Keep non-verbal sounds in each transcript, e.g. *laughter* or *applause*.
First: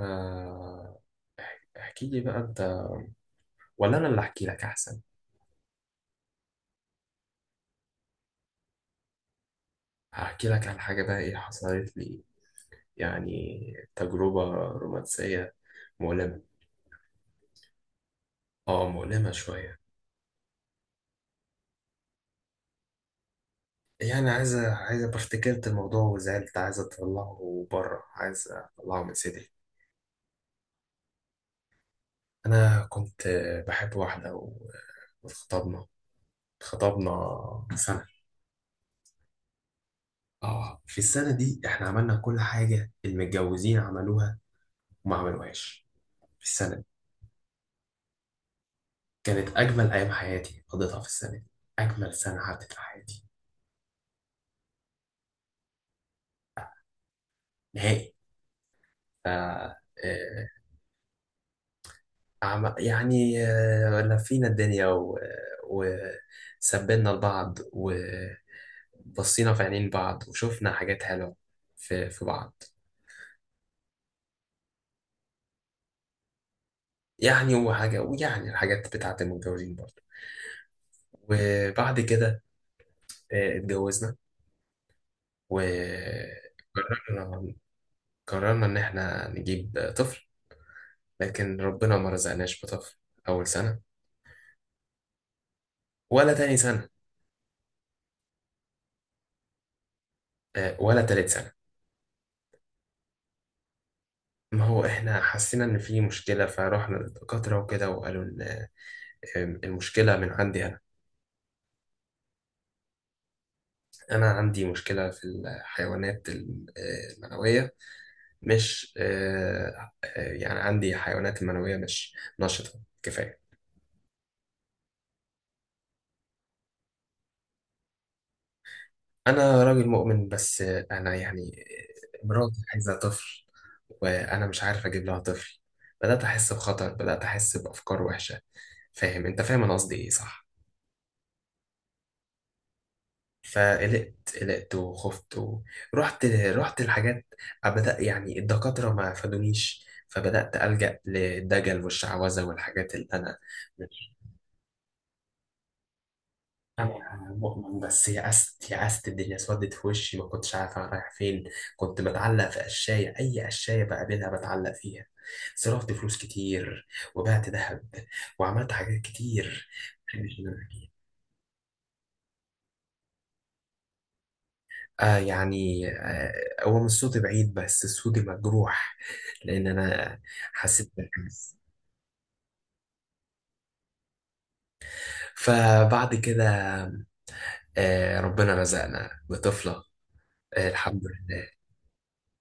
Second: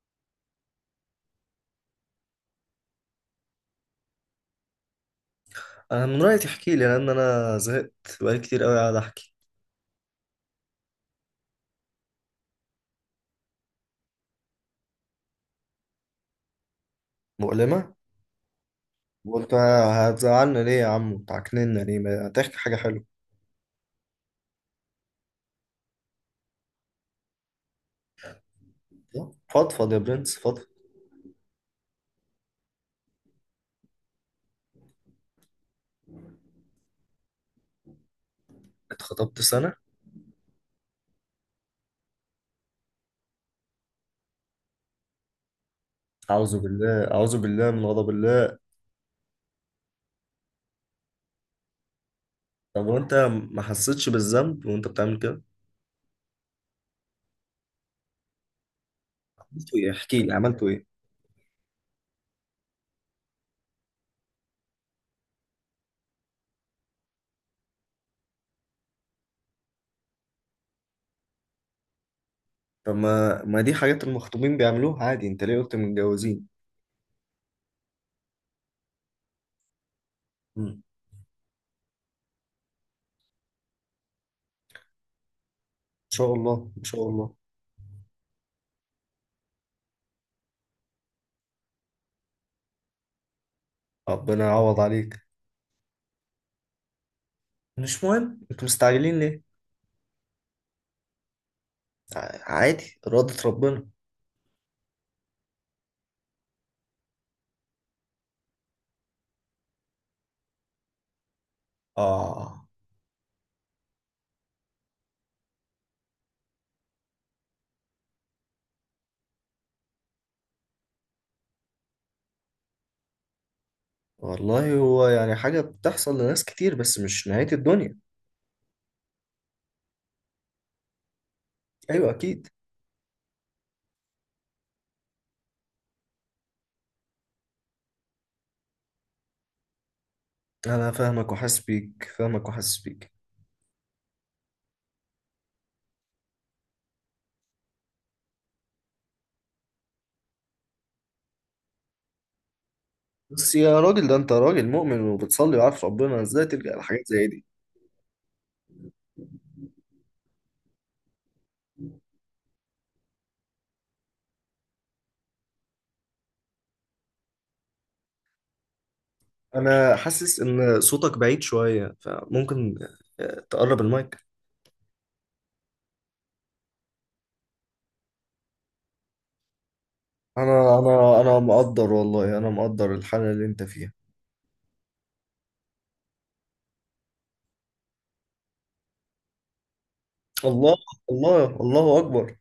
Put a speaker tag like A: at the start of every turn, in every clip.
A: آه، احكي لي بقى انت ولا انا اللي احكي لك احسن.
B: انا من رايي تحكي لي، لان انا زهقت. بقالي كتير قوي قاعد احكي.
A: هحكي لك على حاجه بقى ايه حصلت لي، يعني تجربه رومانسيه مؤلمه.
B: مؤلمة؟
A: اه، مؤلمه
B: وقلت
A: شويه.
B: هتزعلنا ليه يا عم وتعكننا ليه، ما تحكي حاجه حلوه.
A: يعني عايزه افتكرت الموضوع وزعلت، عايزه اطلعه بره، عايزه اطلعه من
B: لا.
A: صدري.
B: فضفض يا برنس، فضفض.
A: انا كنت بحب واحده واتخطبنا. اتخطبنا سنه.
B: اتخطبت سنه؟
A: اه، في السنه دي احنا عملنا كل حاجه المتجوزين عملوها وما عملوهاش. في
B: اعوذ
A: السنه
B: بالله، اعوذ بالله من غضب الله.
A: كانت أجمل أيام حياتي قضيتها في السنة دي، أجمل سنة عدت في
B: طب وانت
A: حياتي.
B: ما حسيتش بالذنب وانت بتعمل كده؟
A: نهائي. ف
B: عملت
A: آه،
B: ايه؟ احكي لي، عملت ايه؟
A: لفينا الدنيا وسبنا لبعض وبصينا في عينين بعض وشفنا حاجات حلوة في بعض.
B: طب ما دي حاجات المخطوبين بيعملوها عادي، انت ليه قلت متجوزين؟
A: يعني وحاجة، ويعني الحاجات بتاعت المتجوزين برضه.
B: مم. ان
A: وبعد كده اتجوزنا وقررنا.
B: شاء الله، ان شاء الله.
A: قررنا إن إحنا نجيب طفل، لكن ربنا ما رزقناش بطفل أول سنة،
B: ربنا يعوض عليك.
A: ولا تاني سنة،
B: مش مهم، انتوا مستعجلين ليه؟
A: ولا تالت سنة.
B: عادي، إرادة ربنا.
A: ما هو احنا حسينا ان في مشكلة فروحنا للدكاترة وكده، وقالوا ان المشكلة من عندي انا.
B: آه،
A: انا عندي مشكلة في الحيوانات المنوية. مش آه، آه، يعني عندي حيوانات المنوية مش نشطة كفاية.
B: والله هو يعني حاجة بتحصل لناس كتير، بس مش نهاية الدنيا.
A: انا راجل مؤمن، بس انا يعني
B: أيوة، أكيد.
A: مراتي عايزة طفل وانا مش عارف اجيب لها طفل. بدأت احس بخطر، بدأت احس بافكار وحشة. فاهم انت، فاهم انا قصدي ايه، صح؟
B: أنا فاهمك وحاسس بيك، فاهمك وحاسس بيك.
A: فقلقت. قلقت وخفت. ورحت الحاجات. بدأ يعني الدكاترة ما فادونيش، فبدأت ألجأ للدجل والشعوذة والحاجات اللي أنا.
B: بس يا راجل،
A: مش،
B: ده أنت راجل مؤمن وبتصلي وعارف ربنا، إزاي تلجأ لحاجات زي
A: أنا
B: دي؟
A: مؤمن، بس يأست. يأست، الدنيا سودت في وشي، ما كنتش عارف أنا رايح فين. كنت بتعلق في قشاية، أي قشاية بقابلها بتعلق فيها. صرفت فلوس كتير، وبعت ذهب، وعملت حاجات كتير.
B: أنا حاسس
A: مش،
B: إن صوتك بعيد شوية، فممكن تقرب المايك.
A: آه يعني آه، هو مش صوتي بعيد بس صوتي مجروح، لأن أنا
B: أنا
A: حسيت
B: أنا أنا
A: بالحمس.
B: مقدر والله، أنا مقدر الحالة اللي أنت فيها.
A: فبعد كده آه، ربنا رزقنا بطفلة. آه،
B: الله.
A: الحمد
B: الله
A: لله.
B: الله أكبر.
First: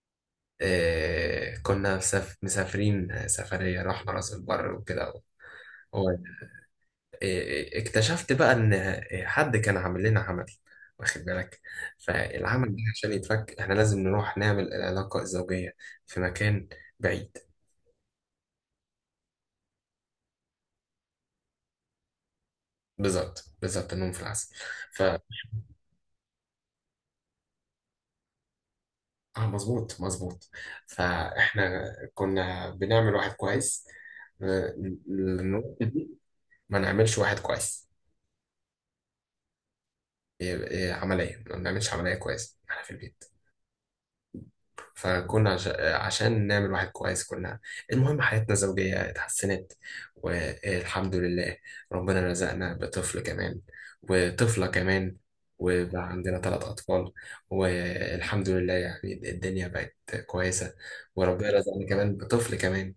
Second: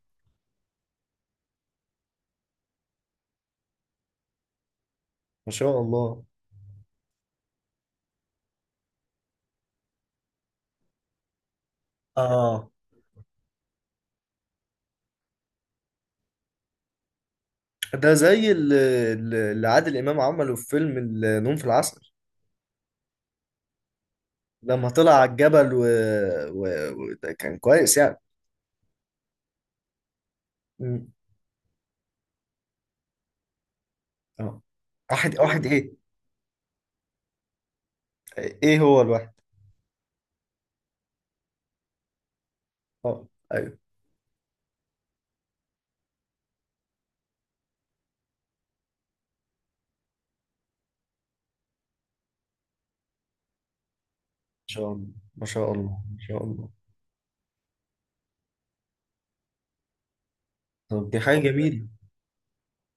A: آه، كنا مسافرين سفرية، رحنا راس البر وكده.
B: ما شاء
A: هو-
B: الله.
A: آه اكتشفت بقى إن حد كان عامل لنا عمل، واخد بالك. فالعمل
B: آه،
A: ده عشان يتفك احنا لازم نروح نعمل العلاقة الزوجية في مكان بعيد.
B: ده زي اللي عادل إمام عمله في فيلم النوم في العسل.
A: بالظبط، بالظبط، النوم في العسل.
B: لما
A: ف
B: طلع على الجبل و... ده كان كويس يعني.
A: اه، مظبوط مظبوط.
B: مم.
A: فاحنا كنا بنعمل واحد كويس.
B: اه.
A: آه،
B: واحد واحد
A: النقطة
B: ايه؟
A: دي ما نعملش واحد كويس.
B: ايه هو الواحد؟
A: إيه- إيه، عملية، ما بنعملش عملية كويس احنا في البيت.
B: اه، ايوه. ما
A: فكنا عشان نعمل واحد كويس كنا. المهم، حياتنا الزوجية اتحسنت والحمد لله. ربنا رزقنا بطفل كمان وطفلة
B: شاء الله،
A: كمان،
B: ما شاء الله،
A: وبقى
B: ما
A: عندنا
B: شاء
A: ثلاث
B: الله.
A: أطفال والحمد لله. يعني الدنيا بقت كويسة.
B: طب دي حاجة
A: وربنا
B: جميلة.
A: رزقنا كمان بطفل كمان.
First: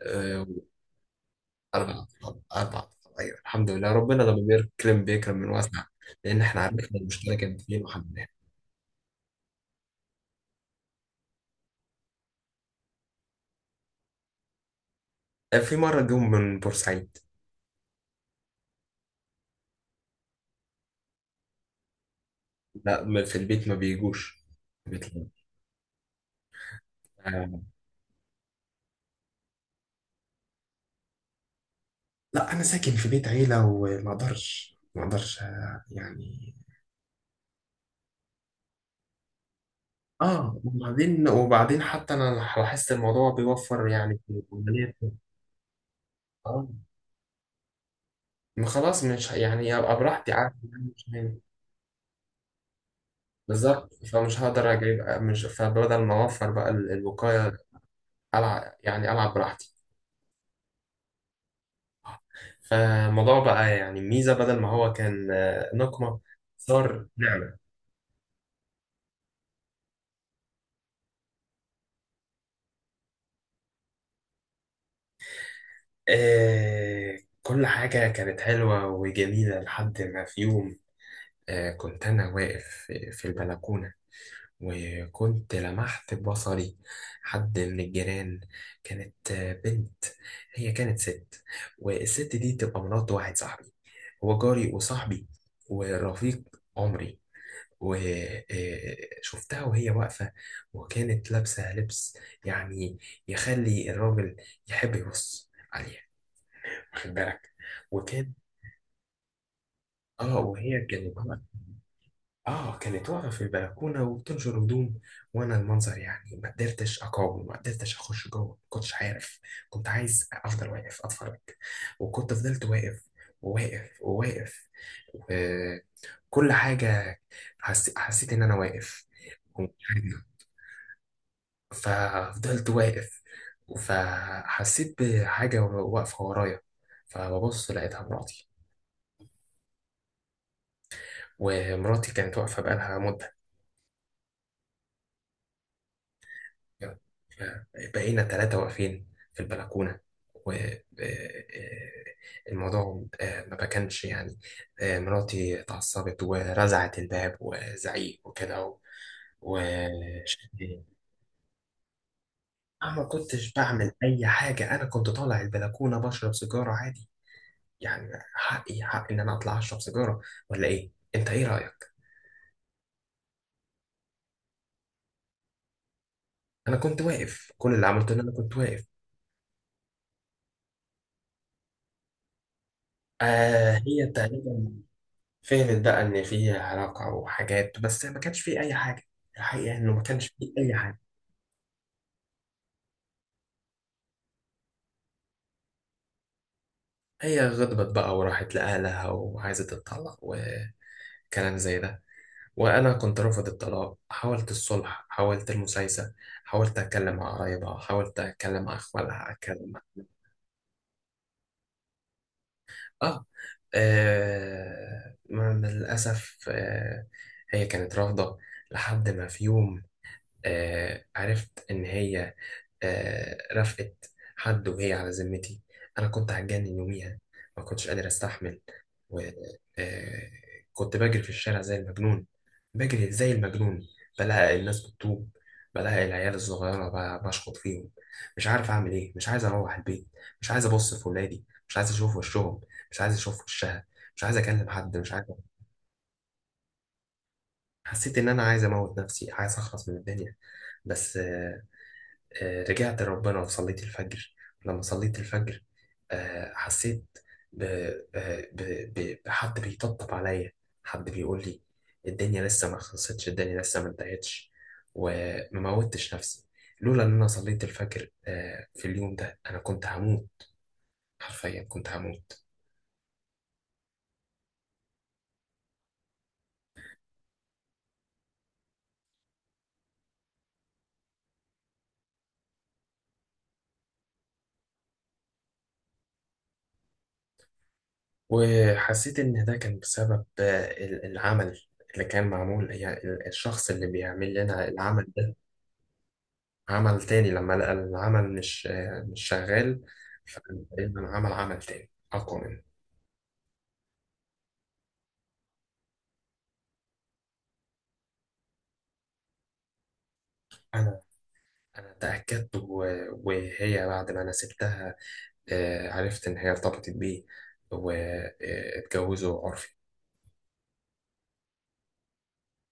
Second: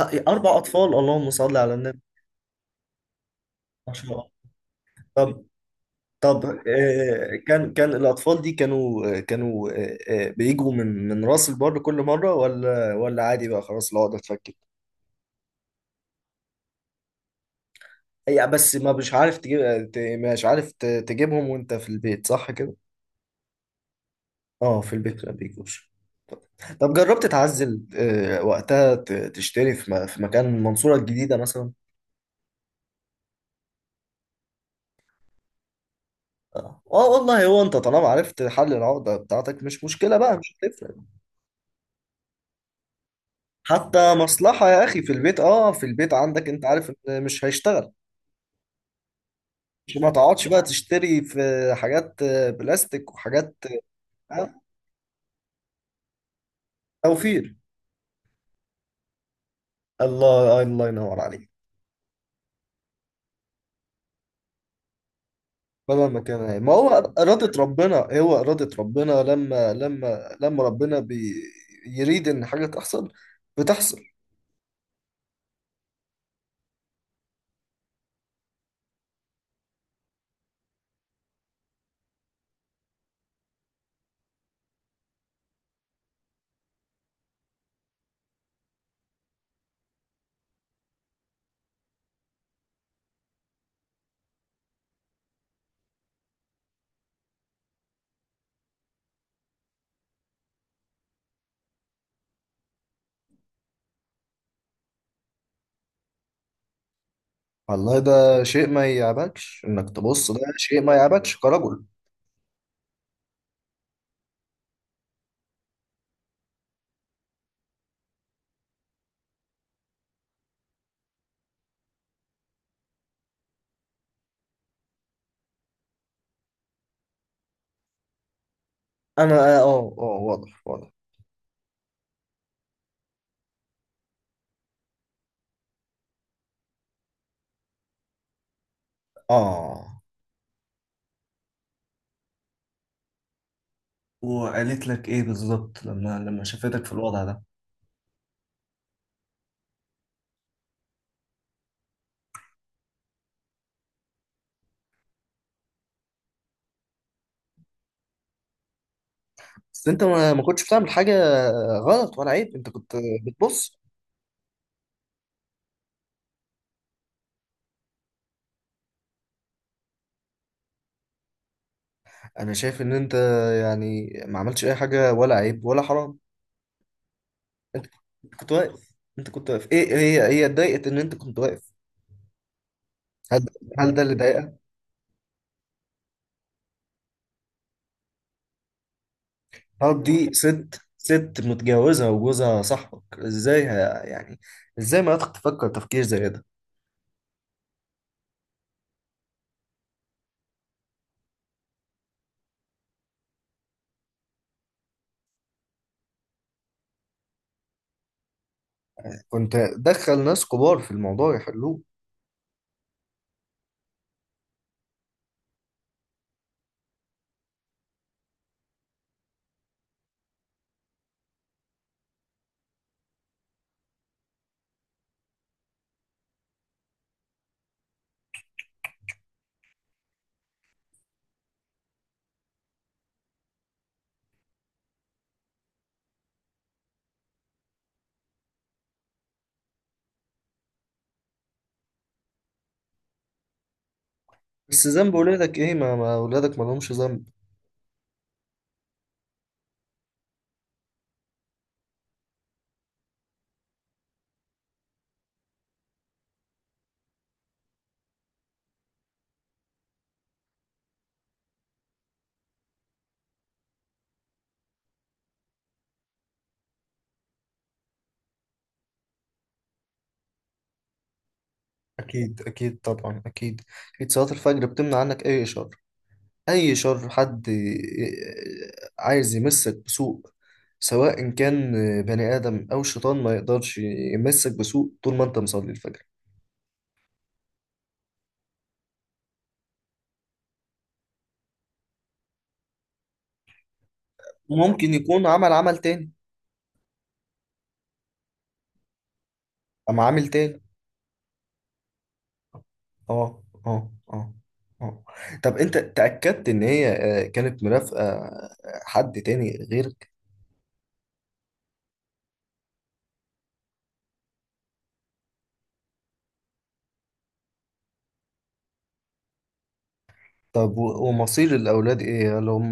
A: آه،
B: اربع اطفال، اللهم صل على النبي.
A: أربع أطفال، أربع أطفال، أيوة الحمد لله.
B: ما شاء
A: ربنا
B: الله.
A: لما بيكرم بيكرم
B: طب.
A: من واسع. لأن إحنا عرفنا المشكلة كانت
B: كان
A: فين
B: كان
A: وحليناها.
B: الاطفال دي كانوا بيجوا من راس البر كل مرة ولا عادي بقى؟ خلاص العقدة اتفكت.
A: في مرة جم من بورسعيد.
B: هي بس، ما مش عارف تجيب مش عارف تجيبهم وانت في البيت، صح كده؟
A: لا ما- في البيت ما بيجوش.
B: اه، في
A: بيت
B: البيت
A: لا.
B: ما بيجوش. طب جربت
A: آه،
B: تعزل وقتها تشتري في في مكان المنصورة الجديدة مثلا؟
A: لا، انا ساكن في بيت عيله وما اقدرش، ما اقدرش. يعني
B: اه، والله، هو انت طالما عرفت حل العقدة بتاعتك مش مشكلة بقى، مش
A: اه.
B: هتفرق.
A: وبعدين حتى انا لاحظت الموضوع بيوفر
B: حتى
A: يعني في
B: مصلحة يا
A: العمليات.
B: اخي في البيت، اه، في البيت عندك انت
A: اه،
B: عارف إن مش هيشتغل.
A: ما خلاص مش ه- يعني ابقى
B: مش، ما
A: براحتي
B: تقعدش
A: عارف
B: بقى
A: إن أنا مش
B: تشتري في
A: هاي-
B: حاجات بلاستيك وحاجات.
A: بالظبط، فمش
B: آه،
A: هقدر اجيب، مش، فبدل ما اوفر بقى
B: توفير.
A: الوقايه، العب يعني، العب براحتي.
B: الله، الله ينور عليك.
A: فالموضوع بقى يعني ميزه بدل ما هو كان
B: بدل
A: نقمه،
B: ما كان ما هو.
A: صار
B: إرادة
A: نعمه.
B: ربنا، هو إرادة ربنا، لما ربنا بيريد إن حاجة تحصل بتحصل.
A: آه، كل حاجة كانت حلوة وجميلة لحد ما في يوم آه، كنت أنا واقف في البلكونة، وكنت لمحت ببصري حد من الجيران. كانت بنت، هي كانت ست. والست دي تبقى مرات واحد صاحبي، هو جاري وصاحبي ورفيق عمري. وشفتها وهي واقفة، وكانت لابسة لبس يعني يخلي الراجل يحب يبص عليها، واخد بالك.
B: والله،
A: وكان
B: ده شيء ما يعبكش انك تبص،
A: اه،
B: ده شيء
A: وهي
B: ما
A: كانت
B: يعبكش كرجل.
A: اه كانت واقفه في البلكونه وبتنشر هدوم. وانا المنظر يعني ما قدرتش اقاوم، ما قدرتش اخش جوه، ما كنتش عارف. كنت عايز افضل واقف اتفرج، وكنت فضلت واقف، وواقف. وكل حاجه، حسيت ان انا واقف
B: انا،
A: ومش
B: اه، اه،
A: عارف.
B: واضح، واضح.
A: ففضلت واقف. فحسيت بحاجه واقفه ورايا، فببص لقيتها مراتي.
B: اه.
A: ومراتي كانت واقفة بقالها مدة.
B: وقالت لك ايه بالظبط لما شافتك في الوضع ده؟
A: بقينا ثلاثة واقفين في البلكونة. والموضوع ما كانش يعني، مراتي اتعصبت ورزعت الباب وزعيق وكده
B: بس انت ما كنتش
A: وشتي.
B: بتعمل حاجة غلط ولا عيب، انت
A: أنا
B: كنت
A: ما كنتش
B: بتبص.
A: بعمل أي حاجة، أنا كنت طالع البلكونة بشرب سيجارة عادي. يعني حقي، حق إن أنا أطلع أشرب سيجارة، ولا إيه؟ أنت إيه رأيك؟
B: انا شايف ان انت يعني ما عملتش اي حاجة، ولا عيب ولا حرام.
A: أنا كنت واقف، كل
B: انت
A: اللي عملته إن أنا
B: كنت
A: كنت واقف.
B: واقف. انت كنت واقف، ايه؟ هي اتضايقت ان انت كنت واقف؟ هل
A: آه،
B: هل ده
A: هي
B: اللي ضايقك؟
A: تقريبا فهمت بقى ان في علاقة وحاجات، بس ما كانش في اي حاجة. الحقيقة انه
B: طب
A: ما كانش
B: دي
A: في اي
B: ست،
A: حاجة.
B: ست متجوزة وجوزها صاحبك، ازاي يعني ازاي ما تفكر تفكير زي ده؟
A: هي غضبت بقى وراحت لأهلها وعايزة تتطلق وكلام زي ده. وأنا كنت رافض الطلاق، حاولت الصلح، حاولت المسايسة، حاولت أتكلم مع قرايبها، حاولت أتكلم مع أخوالها،
B: كنت
A: أتكلم مع
B: دخل ناس كبار في الموضوع يحلوه.
A: آه, للأسف آه. هي كانت رافضة. لحد ما في يوم آه، عرفت إن هي آه، رفقت حد وهي على ذمتي. أنا كنت هتجنن يوميها، ما كنتش قادر أستحمل. و آه كنت بجري في الشارع زي المجنون، بجري زي المجنون، بلاقي الناس بتطوب، بلاقي العيال الصغيرة بشخط فيهم. مش عارف أعمل إيه، مش عايز أروح البيت، مش عايز أبص في ولادي، مش عايز أشوف وشهم، مش عايز أشوف وشها، مش عايز أكلم
B: بس
A: حد، مش
B: ذنب
A: عارف.
B: ولادك ايه؟ ما ولادك ما لهمش ذنب.
A: حسيت إن أنا عايز أموت نفسي، عايز أخلص من الدنيا. بس رجعت لربنا وصليت الفجر. لما صليت الفجر حسيت ب... آه، ب... ب... بحد بيطبطب عليا، حد بيقول لي الدنيا لسه ما خلصتش، الدنيا لسه ما انتهتش. وما موتش نفسي، لولا ان انا صليت الفجر في اليوم ده انا كنت هموت، حرفيا كنت
B: اكيد،
A: هموت.
B: اكيد طبعا، اكيد. اكيد صلاة الفجر بتمنع عنك اي شر، اي شر حد *laughs* عايز يمسك بسوء، سواء كان بني آدم او شيطان، ما يقدرش يمسك بسوء طول ما انت مصلي الفجر.
A: وحسيت ان ده كان بسبب العمل اللي كان معمول. يعني الشخص اللي بيعمل لنا
B: ممكن
A: العمل
B: يكون
A: ده
B: عمل عمل تاني.
A: عمل تاني لما لقى العمل مش شغال.
B: أم عامل تاني.
A: فإنما عمل عمل تاني أقوى منه.
B: اه، اه، اه. اه. طب انت تأكدت ان هي كانت مرافقة حد تاني غيرك؟
A: أنا أنا تأكدت وهي بعد ما أنا سبتها عرفت إن هي ارتبطت بيه واتجوزوا عرفي.
B: طب ومصير الاولاد ايه؟ هل هم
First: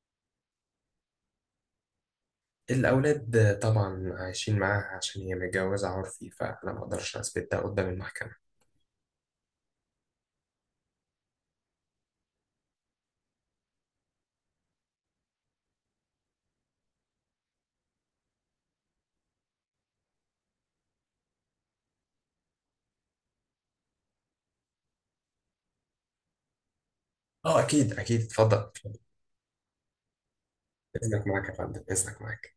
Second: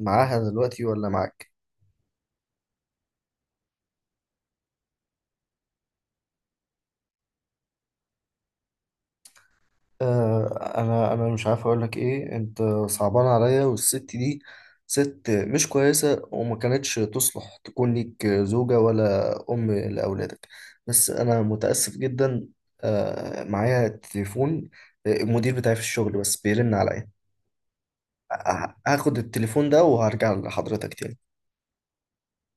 B: معاها دلوقتي ولا معاك؟
A: الأولاد طبعا عايشين معاها، عشان هي متجوزة عرفي فأنا ما أقدرش أثبت ده قدام المحكمة.
B: انا مش عارف اقول لك ايه. انت صعبان عليا، والست دي ست مش كويسة، وما كانتش تصلح تكون ليك زوجة ولا ام لاولادك. بس انا متأسف جدا. معايا تليفون، المدير بتاعي في الشغل بس بيرن عليا.
A: أه، أكيد أكيد، اتفضل اتفضل.
B: هاخد التليفون ده وهرجع لحضرتك تاني.
A: إذنك معاك يا فندم، إذنك معاك.